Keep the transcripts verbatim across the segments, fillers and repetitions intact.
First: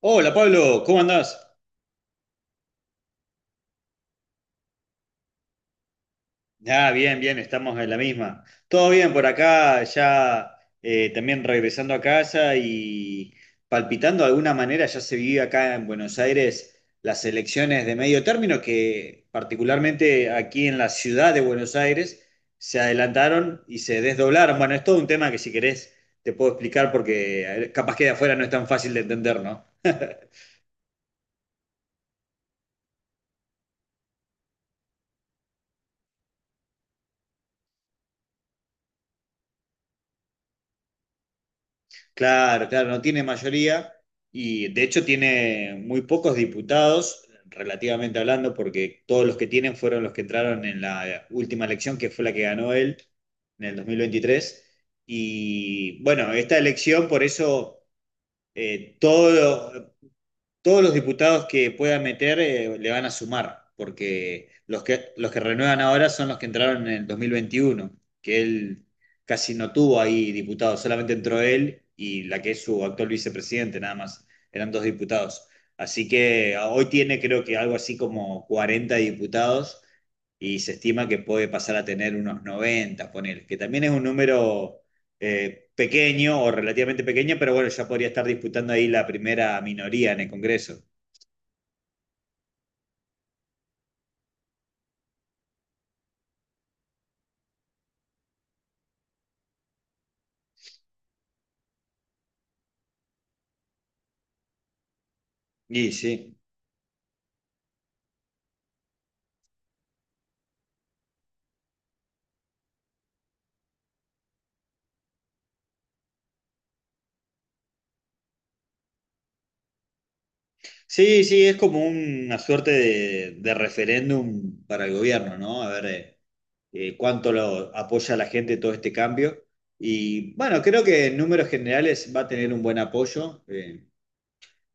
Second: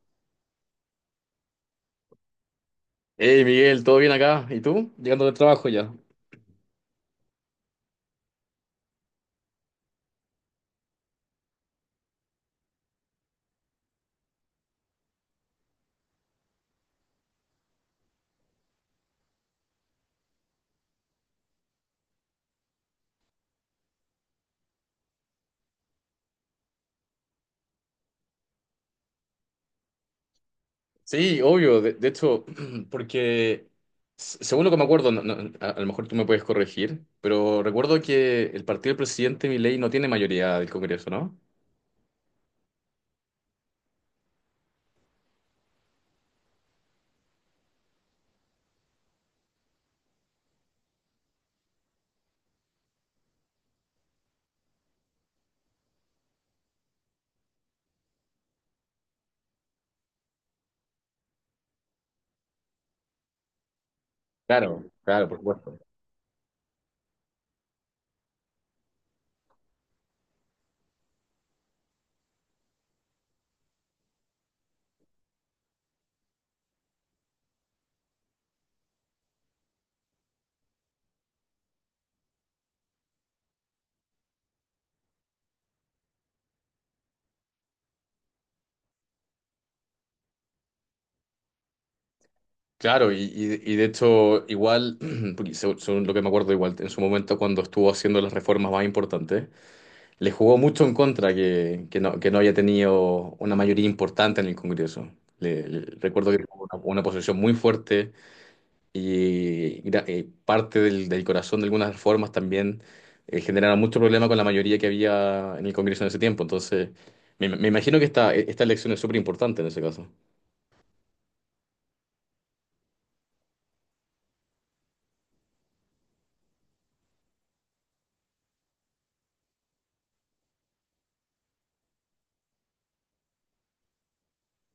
Hola Pablo, ¿cómo andás? Hey Miguel, ¿todo bien acá? ¿Y tú? Llegando del trabajo ya. Ah, bien, bien, estamos en la misma. Todo bien por acá, ya eh, también regresando a casa y palpitando de alguna manera, ya se vive acá en Buenos Aires las elecciones de medio término que particularmente aquí en la ciudad de Buenos Aires se adelantaron y se desdoblaron. Bueno, es todo un tema que si querés te puedo explicar porque eh, capaz que de afuera no es tan fácil de entender, ¿no? Sí, obvio, de, de hecho, porque s- según lo que me acuerdo, no- no, a, a lo mejor tú me puedes corregir, pero recuerdo que el partido del presidente Milei no tiene mayoría del Congreso, ¿no? Claro, claro, no tiene mayoría y de hecho tiene muy pocos diputados, relativamente hablando, porque todos los que tienen fueron los que entraron en la última elección, que fue la que ganó él en el dos mil veintitrés. Y bueno, esta elección, por eso, eh, todo, todos los diputados que pueda meter eh, le van a sumar, porque los Claro, que, claro, los por que supuesto. renuevan ahora son los que entraron en el dos mil veintiuno, que él casi no tuvo ahí diputados, solamente entró él y la que es su actual vicepresidente, nada más, eran dos diputados. Así que ah, hoy tiene creo que algo así como cuarenta diputados y se estima que puede pasar a tener unos noventa, poner, que también es un número eh, pequeño o relativamente pequeño, pero bueno, ya podría estar disputando ahí la primera minoría en el Congreso. Claro, y, y- y de hecho, igual, porque se- según lo que me acuerdo, igual en su momento cuando estuvo haciendo las reformas más importantes. Le jugó mucho en contra que, que no, que no haya tenido una mayoría importante en el Congreso. Le, le- Y sí, Recuerdo que tuvo una, una posición muy fuerte y, gra- eh, parte del, del corazón de algunas reformas también eh, generaron mucho problema con la mayoría que había en el Congreso en ese tiempo. Entonces, me, me imagino que esta, esta elección es súper importante en ese caso. sí, sí, es como una suerte de, de referéndum para el gobierno, ¿no? A ver, eh, eh, cuánto lo apoya la gente todo este cambio. Y bueno, creo que en números generales va a tener un buen apoyo. eh,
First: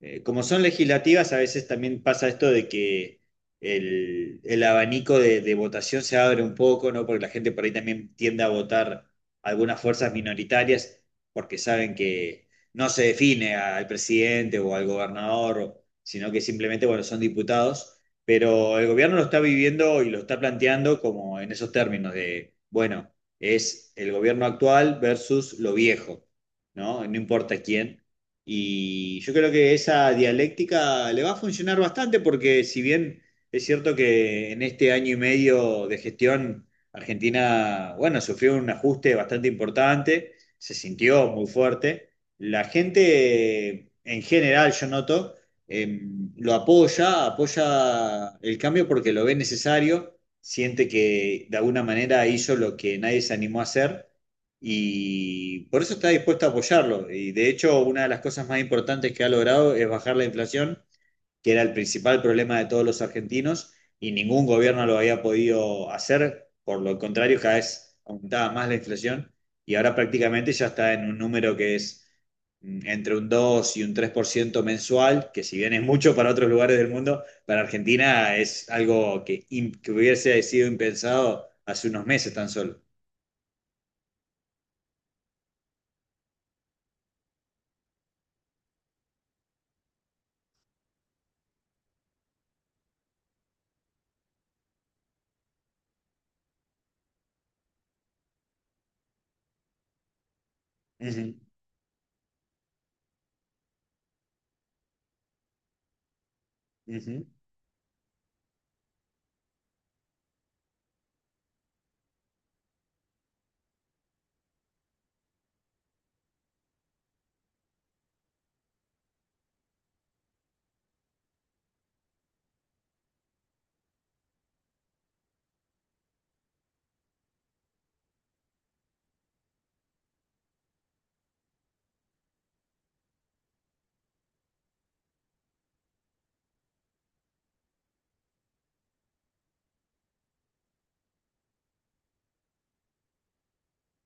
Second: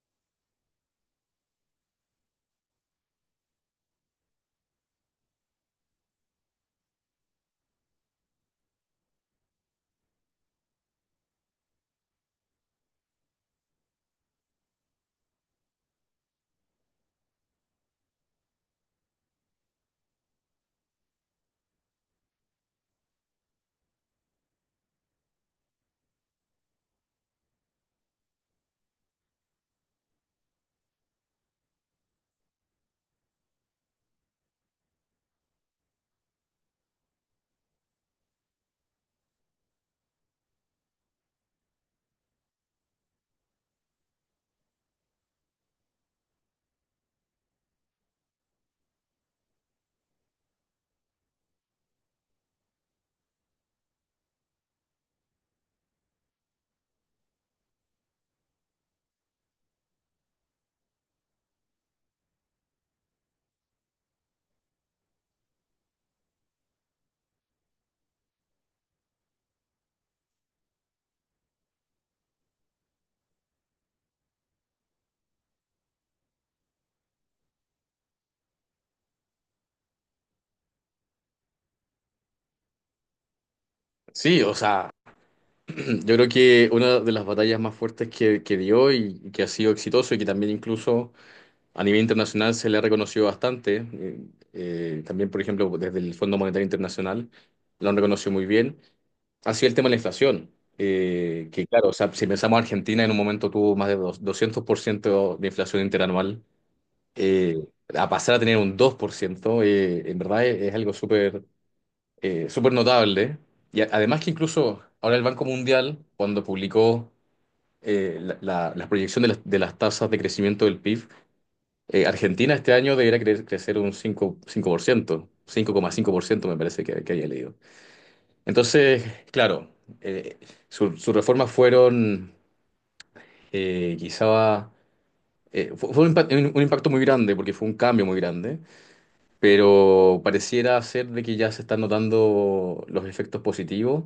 eh, Como son legislativas, a veces también pasa esto de que el, el abanico de, de votación se abre un poco, ¿no? Porque la gente por ahí también tiende a votar algunas fuerzas minoritarias porque saben que no se define al presidente o al gobernador, o sino que simplemente, bueno, son diputados. Pero el gobierno lo está viviendo y lo está planteando como en esos términos de, bueno, es el gobierno actual versus lo viejo, ¿no? No importa quién. Y yo creo que esa dialéctica le va a funcionar bastante porque si bien es cierto que en este año y medio de gestión Argentina, bueno, sufrió un ajuste bastante importante, se sintió muy fuerte, la gente en general, yo noto, eh, lo apoya, apoya el cambio porque lo ve necesario, siente que de alguna manera hizo lo que nadie se animó a hacer y por eso está dispuesto a apoyarlo. Y de hecho, una de las cosas más importantes que ha logrado es bajar la inflación, que era el principal problema de todos los argentinos, y ningún gobierno lo había podido hacer. Por lo contrario, cada vez aumentaba más la inflación y ahora prácticamente ya está en un número que es mm, entre un dos y un tres por ciento mensual, que si bien es mucho para otros lugares del mundo, para Argentina es algo que, im- que hubiese sido impensado hace unos meses tan solo. Sí, o sea, yo creo que una de las batallas más fuertes que, que dio y que ha sido exitoso y que también incluso A nivel internacional se le ha reconocido bastante. Eh, eh, también, por ejemplo, desde el Fondo Monetario Internacional lo han reconocido muy bien. Ha sido el tema de la inflación, Uh -huh, eh, que claro, o sea, si pensamos Argentina, en un momento tuvo más de dos- doscientos por ciento de inflación interanual, uh -huh. eh, a pasar a tener un dos por ciento. Eh, en verdad es, es algo súper eh, súper notable. Y a- además que incluso ahora el Banco Mundial, cuando publicó eh, la, la- la proyección de las, de las tasas de crecimiento del P I B, eh, Argentina este año debería cre- crecer un cinco cinco cinco por ciento cinco coma cinco por ciento, me parece que, que había leído. Entonces, claro, eh, su- sus reformas fueron eh, quizá... eh, fue fue un, impact- un- un impacto muy grande porque fue un cambio muy grande, pero pareciera ser de que ya se están notando los efectos positivos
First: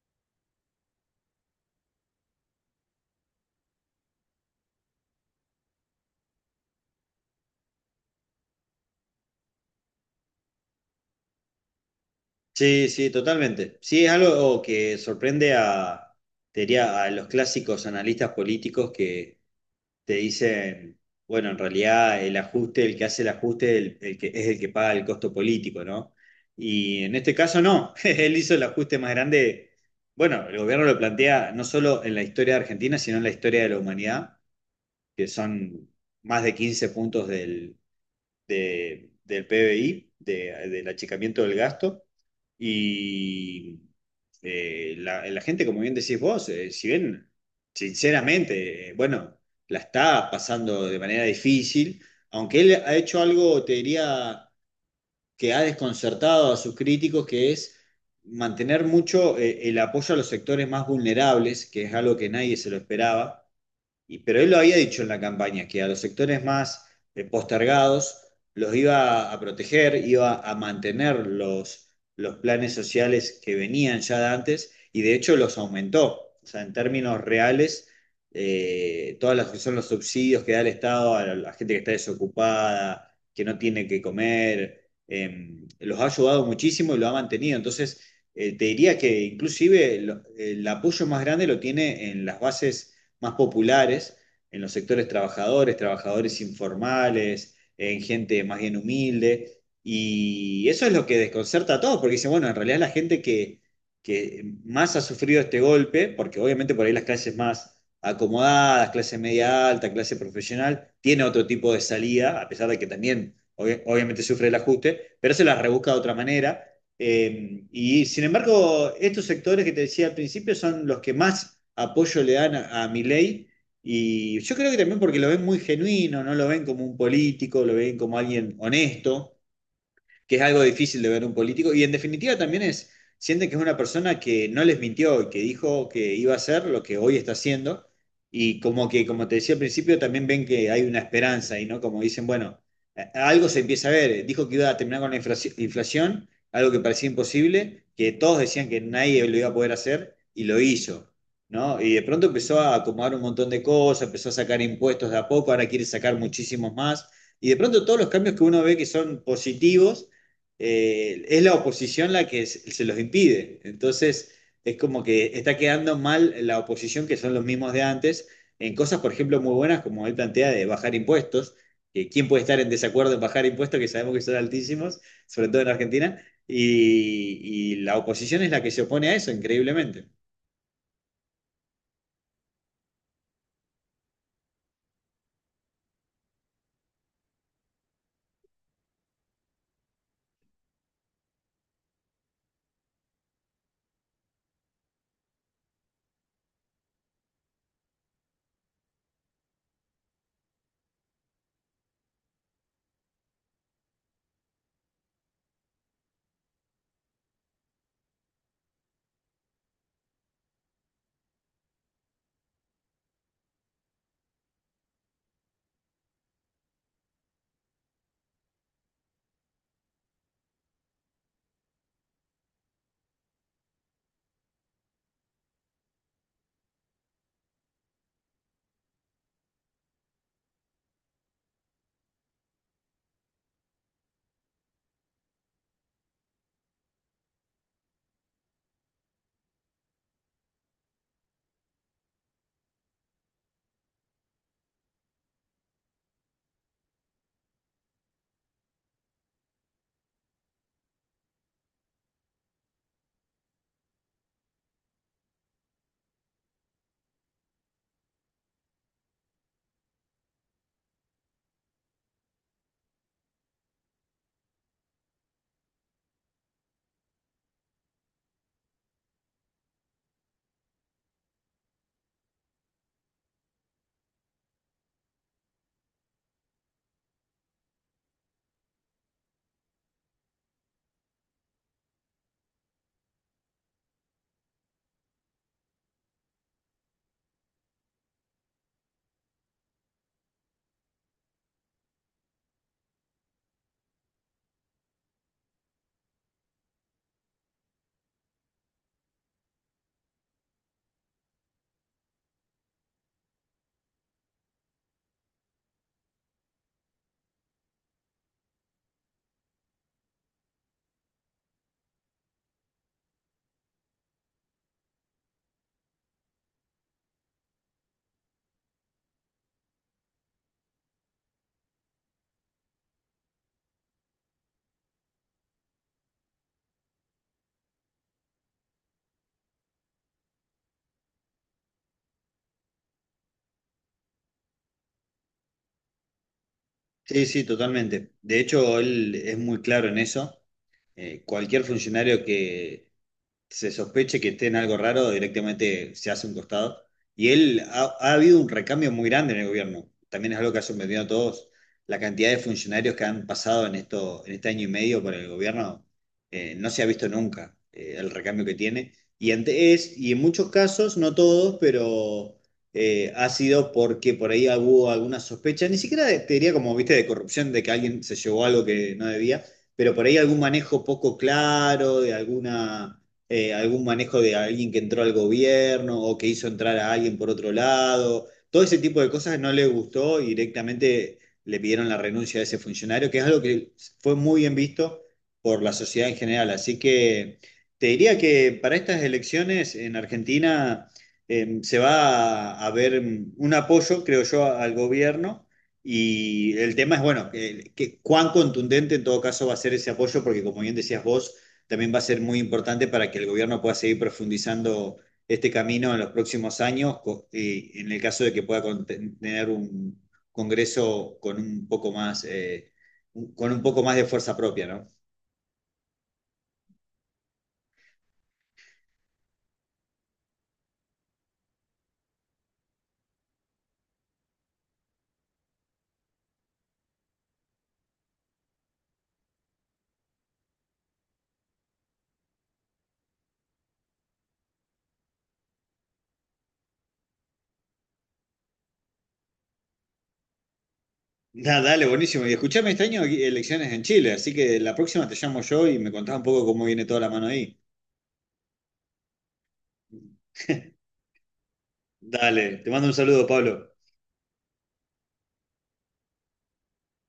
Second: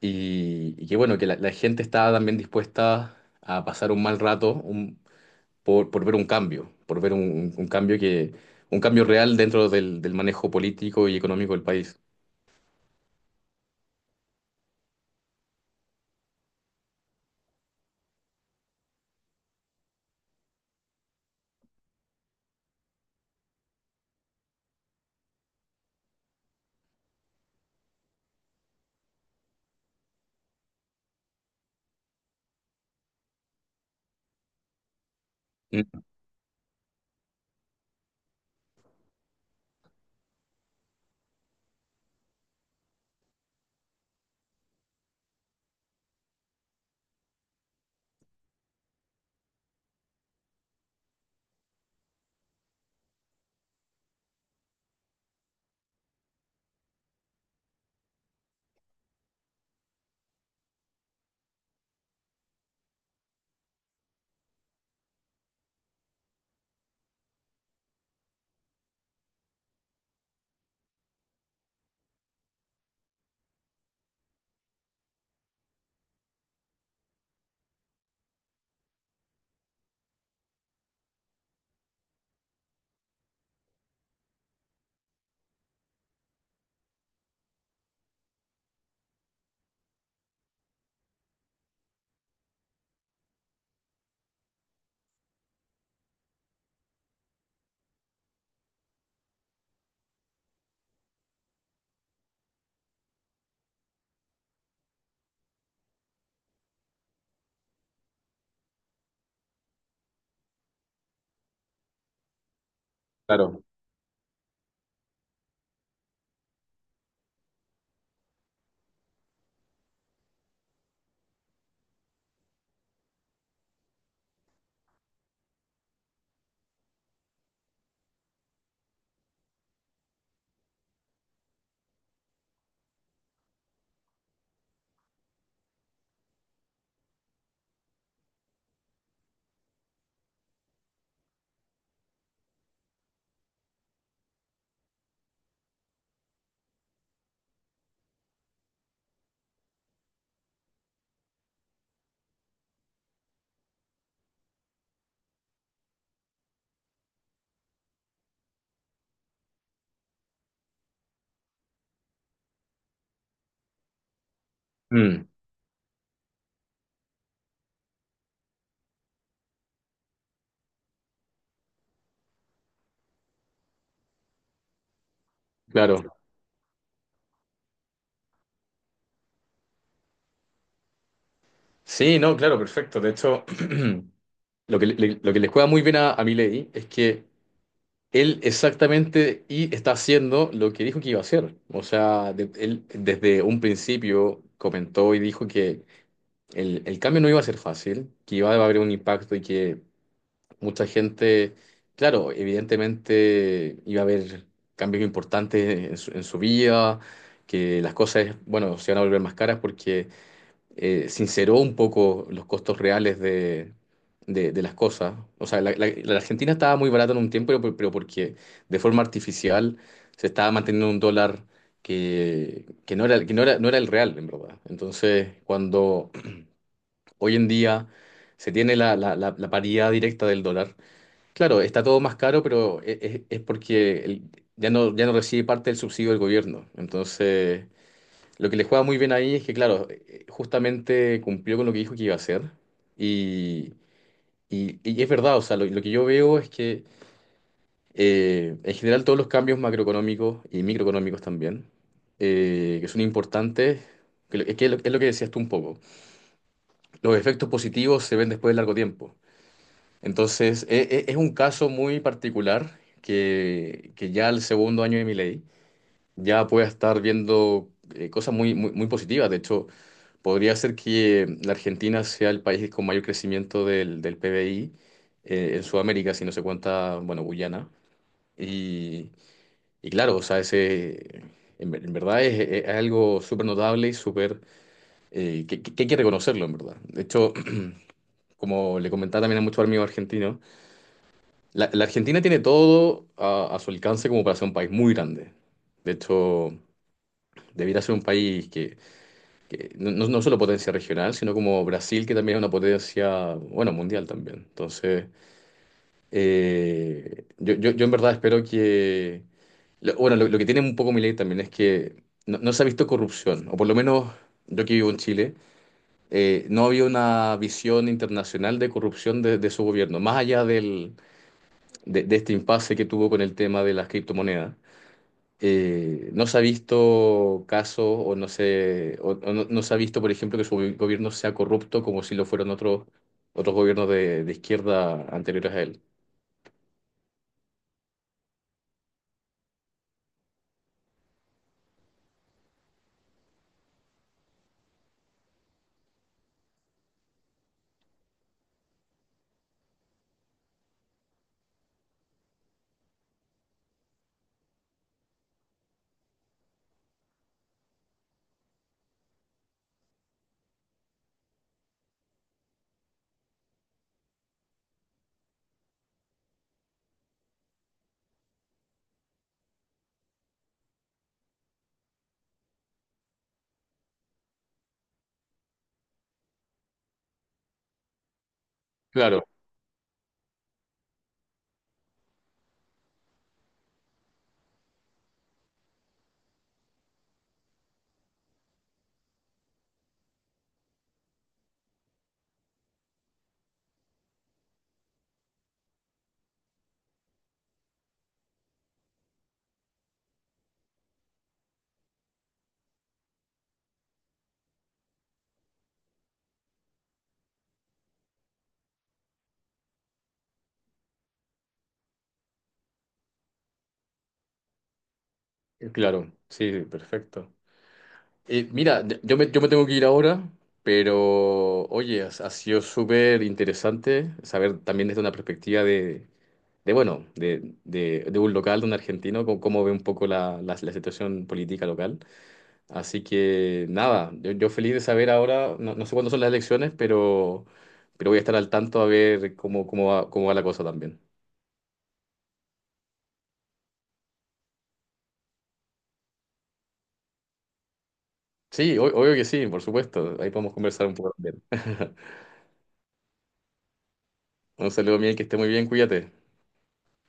y, y que bueno, que la, la gente está también dispuesta a pasar un mal rato, por, por ver un cambio, por ver un, un cambio que, un cambio real dentro del, del manejo político y económico del país. Sí, sí, totalmente. Sí, es algo que sorprende a, te diría, a los clásicos analistas políticos que te dicen, bueno, en realidad el ajuste, el que hace el ajuste, el, el que, es el que paga el costo político, ¿no? Y en este caso no, él hizo el ajuste más grande, bueno, el gobierno lo plantea no solo en la historia de Argentina, sino en la historia de la humanidad, que son Mm. más de quince puntos de- del P B I, de- del achicamiento del gasto. Y eh, la, la gente, como bien decís vos, eh, si bien, sinceramente, eh, bueno, la está pasando de manera difícil, aunque él ha hecho algo, te diría, que ha desconcertado a sus críticos, que es mantener mucho eh, el apoyo a los sectores más vulnerables, que es algo que nadie se lo esperaba. Y pero él lo había dicho en la campaña, que a los sectores más eh, postergados los iba a proteger, iba a mantener los, los planes sociales que venían ya de antes y de hecho los aumentó. O sea, en términos reales, eh, todas las que son los subsidios que da el Estado a la gente que está desocupada, que no tiene que comer, em, los ha ayudado muchísimo y lo ha mantenido. Entonces, eh, te diría que inclusive lo- el apoyo más grande lo tiene en las bases más populares en los sectores trabajadores, trabajadores informales, en gente más bien humilde. Y eso es lo que desconcerta a todos, porque dicen, bueno, en realidad la gente que, que más ha sufrido este golpe, porque obviamente por ahí las clases más acomodadas, clase media alta, clase profesional, tiene otro tipo de salida, a pesar de que también Claro. obvi- obviamente sufre el ajuste, pero se la rebusca de otra manera. Eh, y sin embargo, estos sectores que te decía al principio son los que más apoyo le dan a, a Milei. Y yo creo que también porque lo ven muy genuino, no lo ven como un político, lo ven como alguien honesto que es algo difícil de ver un político. Y en definitiva también es, sienten que es una persona que no les mintió y que dijo que iba a hacer lo que hoy está haciendo. Y como que, como te decía al principio, también ven que hay una esperanza y no como dicen, bueno, eh, algo se empieza a ver. Dijo que iba a terminar con la inflación, algo que parecía imposible, que todos decían que nadie lo iba a poder hacer y lo hizo. ¿No? Y de pronto empezó a acomodar un montón de cosas, empezó a sacar impuestos de a poco, ahora quiere sacar muchísimos más. Y de pronto todos los cambios que uno ve que son positivos, eh, es la oposición la que se se los impide. Entonces, es como que Mm, está quedando mal la oposición, que son los mismos de antes, en cosas, por ejemplo, muy buenas, como él plantea, de bajar impuestos. Que ¿Quién puede estar en desacuerdo en bajar impuestos, que sabemos que son altísimos, sobre todo en claro. Argentina? Y, y la oposición es la que se opone a eso, increíblemente. Sí, no, claro, perfecto. De hecho, lo que, le- lo que les juega muy bien a, a Milei es que él exactamente y está haciendo lo que dijo que iba a hacer. O sea, de- él desde un principio comentó y dijo que el, el cambio no iba a ser fácil, que iba a haber un impacto y que Mucha gente, claro, evidentemente iba a haber cambios importantes en su, en su vida, que las cosas, bueno, se van a volver más caras porque eh, sinceró un poco los costos reales de, de- de las cosas. O sea, la, la- la Argentina estaba muy barata en un tiempo, pero, pero porque de forma artificial se estaba manteniendo un dólar que, que no era, que no era, no era el real, en verdad. Entonces, cuando hoy en día se tiene la, la, la la paridad directa del dólar. Claro, está todo más caro, pero e- e- es, porque el- ya no, ya no recibe parte del subsidio del gobierno. Entonces, lo que le juega muy bien ahí es que, claro, eh, justamente cumplió con lo que dijo que iba a hacer. Y, y- y es verdad, o sea, lo, lo que yo veo es que eh, en general todos los cambios macroeconómicos y microeconómicos también, eh, que son importantes, que, lo- es que es lo es lo que decías tú un poco, los efectos positivos se ven después de largo tiempo. Entonces, e- e- es un caso muy particular que, que ya al segundo año de mi ley ya pueda estar viendo eh, cosas muy, muy, muy positivas. De hecho, podría ser que la Argentina sea el país con mayor crecimiento del, del P B I eh, en Sudamérica, si no se cuenta, bueno, Guyana. Y, y claro, o sea, ese, en, ver- en verdad es, es- es algo súper notable y súper, eh, que, que- que hay que reconocerlo, en verdad. De hecho, como le comentaba también a muchos amigos argentinos, La, la Argentina tiene todo a, a su alcance como para ser un país muy grande. De hecho, debiera ser un país que, que no, no- no solo potencia regional, sino como Brasil, que también es una potencia, bueno, mundial también. Entonces, eh, yo, yo, yo en verdad espero que... lo- bueno, lo, lo que tiene un poco mi ley también es que no, no se ha visto corrupción, o por lo menos yo que vivo en Chile, eh, no había una visión internacional de corrupción de, de su gobierno, más allá del de, de este impasse que tuvo con el tema de las criptomonedas. Eh, no se ha visto casos o no se, o- o no, no se ha visto, por ejemplo, que su gobi- gobierno sea corrupto como si lo fueron otros, otros gobiernos de, de izquierda anteriores a él. Sí, sí, totalmente. De hecho, él es muy claro en eso. Eh, cualquier funcionario que se sospeche que esté en algo raro, directamente se hace un costado. Y él ha, ha habido un recambio muy grande en el gobierno. También es algo que ha sorprendido a todos. La cantidad de funcionarios que han pasado en esto, en este año y medio por el gobierno, eh, no se ha visto nunca eh, el recambio que tiene. Y ante- es, y en muchos casos, no todos, pero eh, ha sido porque por ahí hubo alguna sospecha, ni siquiera de- te diría como, viste, de corrupción, de que alguien se llevó algo que no debía, pero por ahí algún manejo poco claro, de alguna eh, algún manejo de alguien que entró al gobierno o que hizo entrar a alguien por otro lado. Todo ese tipo de Claro, cosas no le gustó y directamente le pidieron la renuncia de ese funcionario, que es algo que fue muy bien visto por la sociedad en general. Así que te diría que para estas elecciones en Argentina eh, se va a a ver un apoyo, creo yo, al gobierno. Y el tema es, bueno, que, que cuán contundente en todo caso va a ser ese apoyo, porque como bien decías vos, también va a ser muy importante para que el gobierno pueda seguir profundizando este camino en los próximos años, y en el caso de que pueda tener un Congreso con un poco más, eh, con un poco más de fuerza propia, ¿no? eh, claro, sí, perfecto. Eh, mira, de- yo me, yo me tengo que ir ahora, pero oye, ha, ha sido súper interesante saber también desde una perspectiva de, de bueno, de, de, de un local, de un argentino, cómo, cómo ve un poco la, la la situación política local. Así que nada, yo, yo feliz de saber ahora, no, no sé cuándo son las elecciones, pero, pero voy a estar al tanto a ver cómo, cómo va, cómo va la cosa también. Nah, dale, buenísimo. Y escuchame, este año hay elecciones en Chile, así que la próxima te llamo yo y me contás un poco cómo viene toda la mano ahí. Sí, o- obvio que sí, por supuesto, ahí podemos conversar un poco también. Dale, te mando un saludo, Pablo. Un saludo, Miguel, que esté muy bien, cuídate.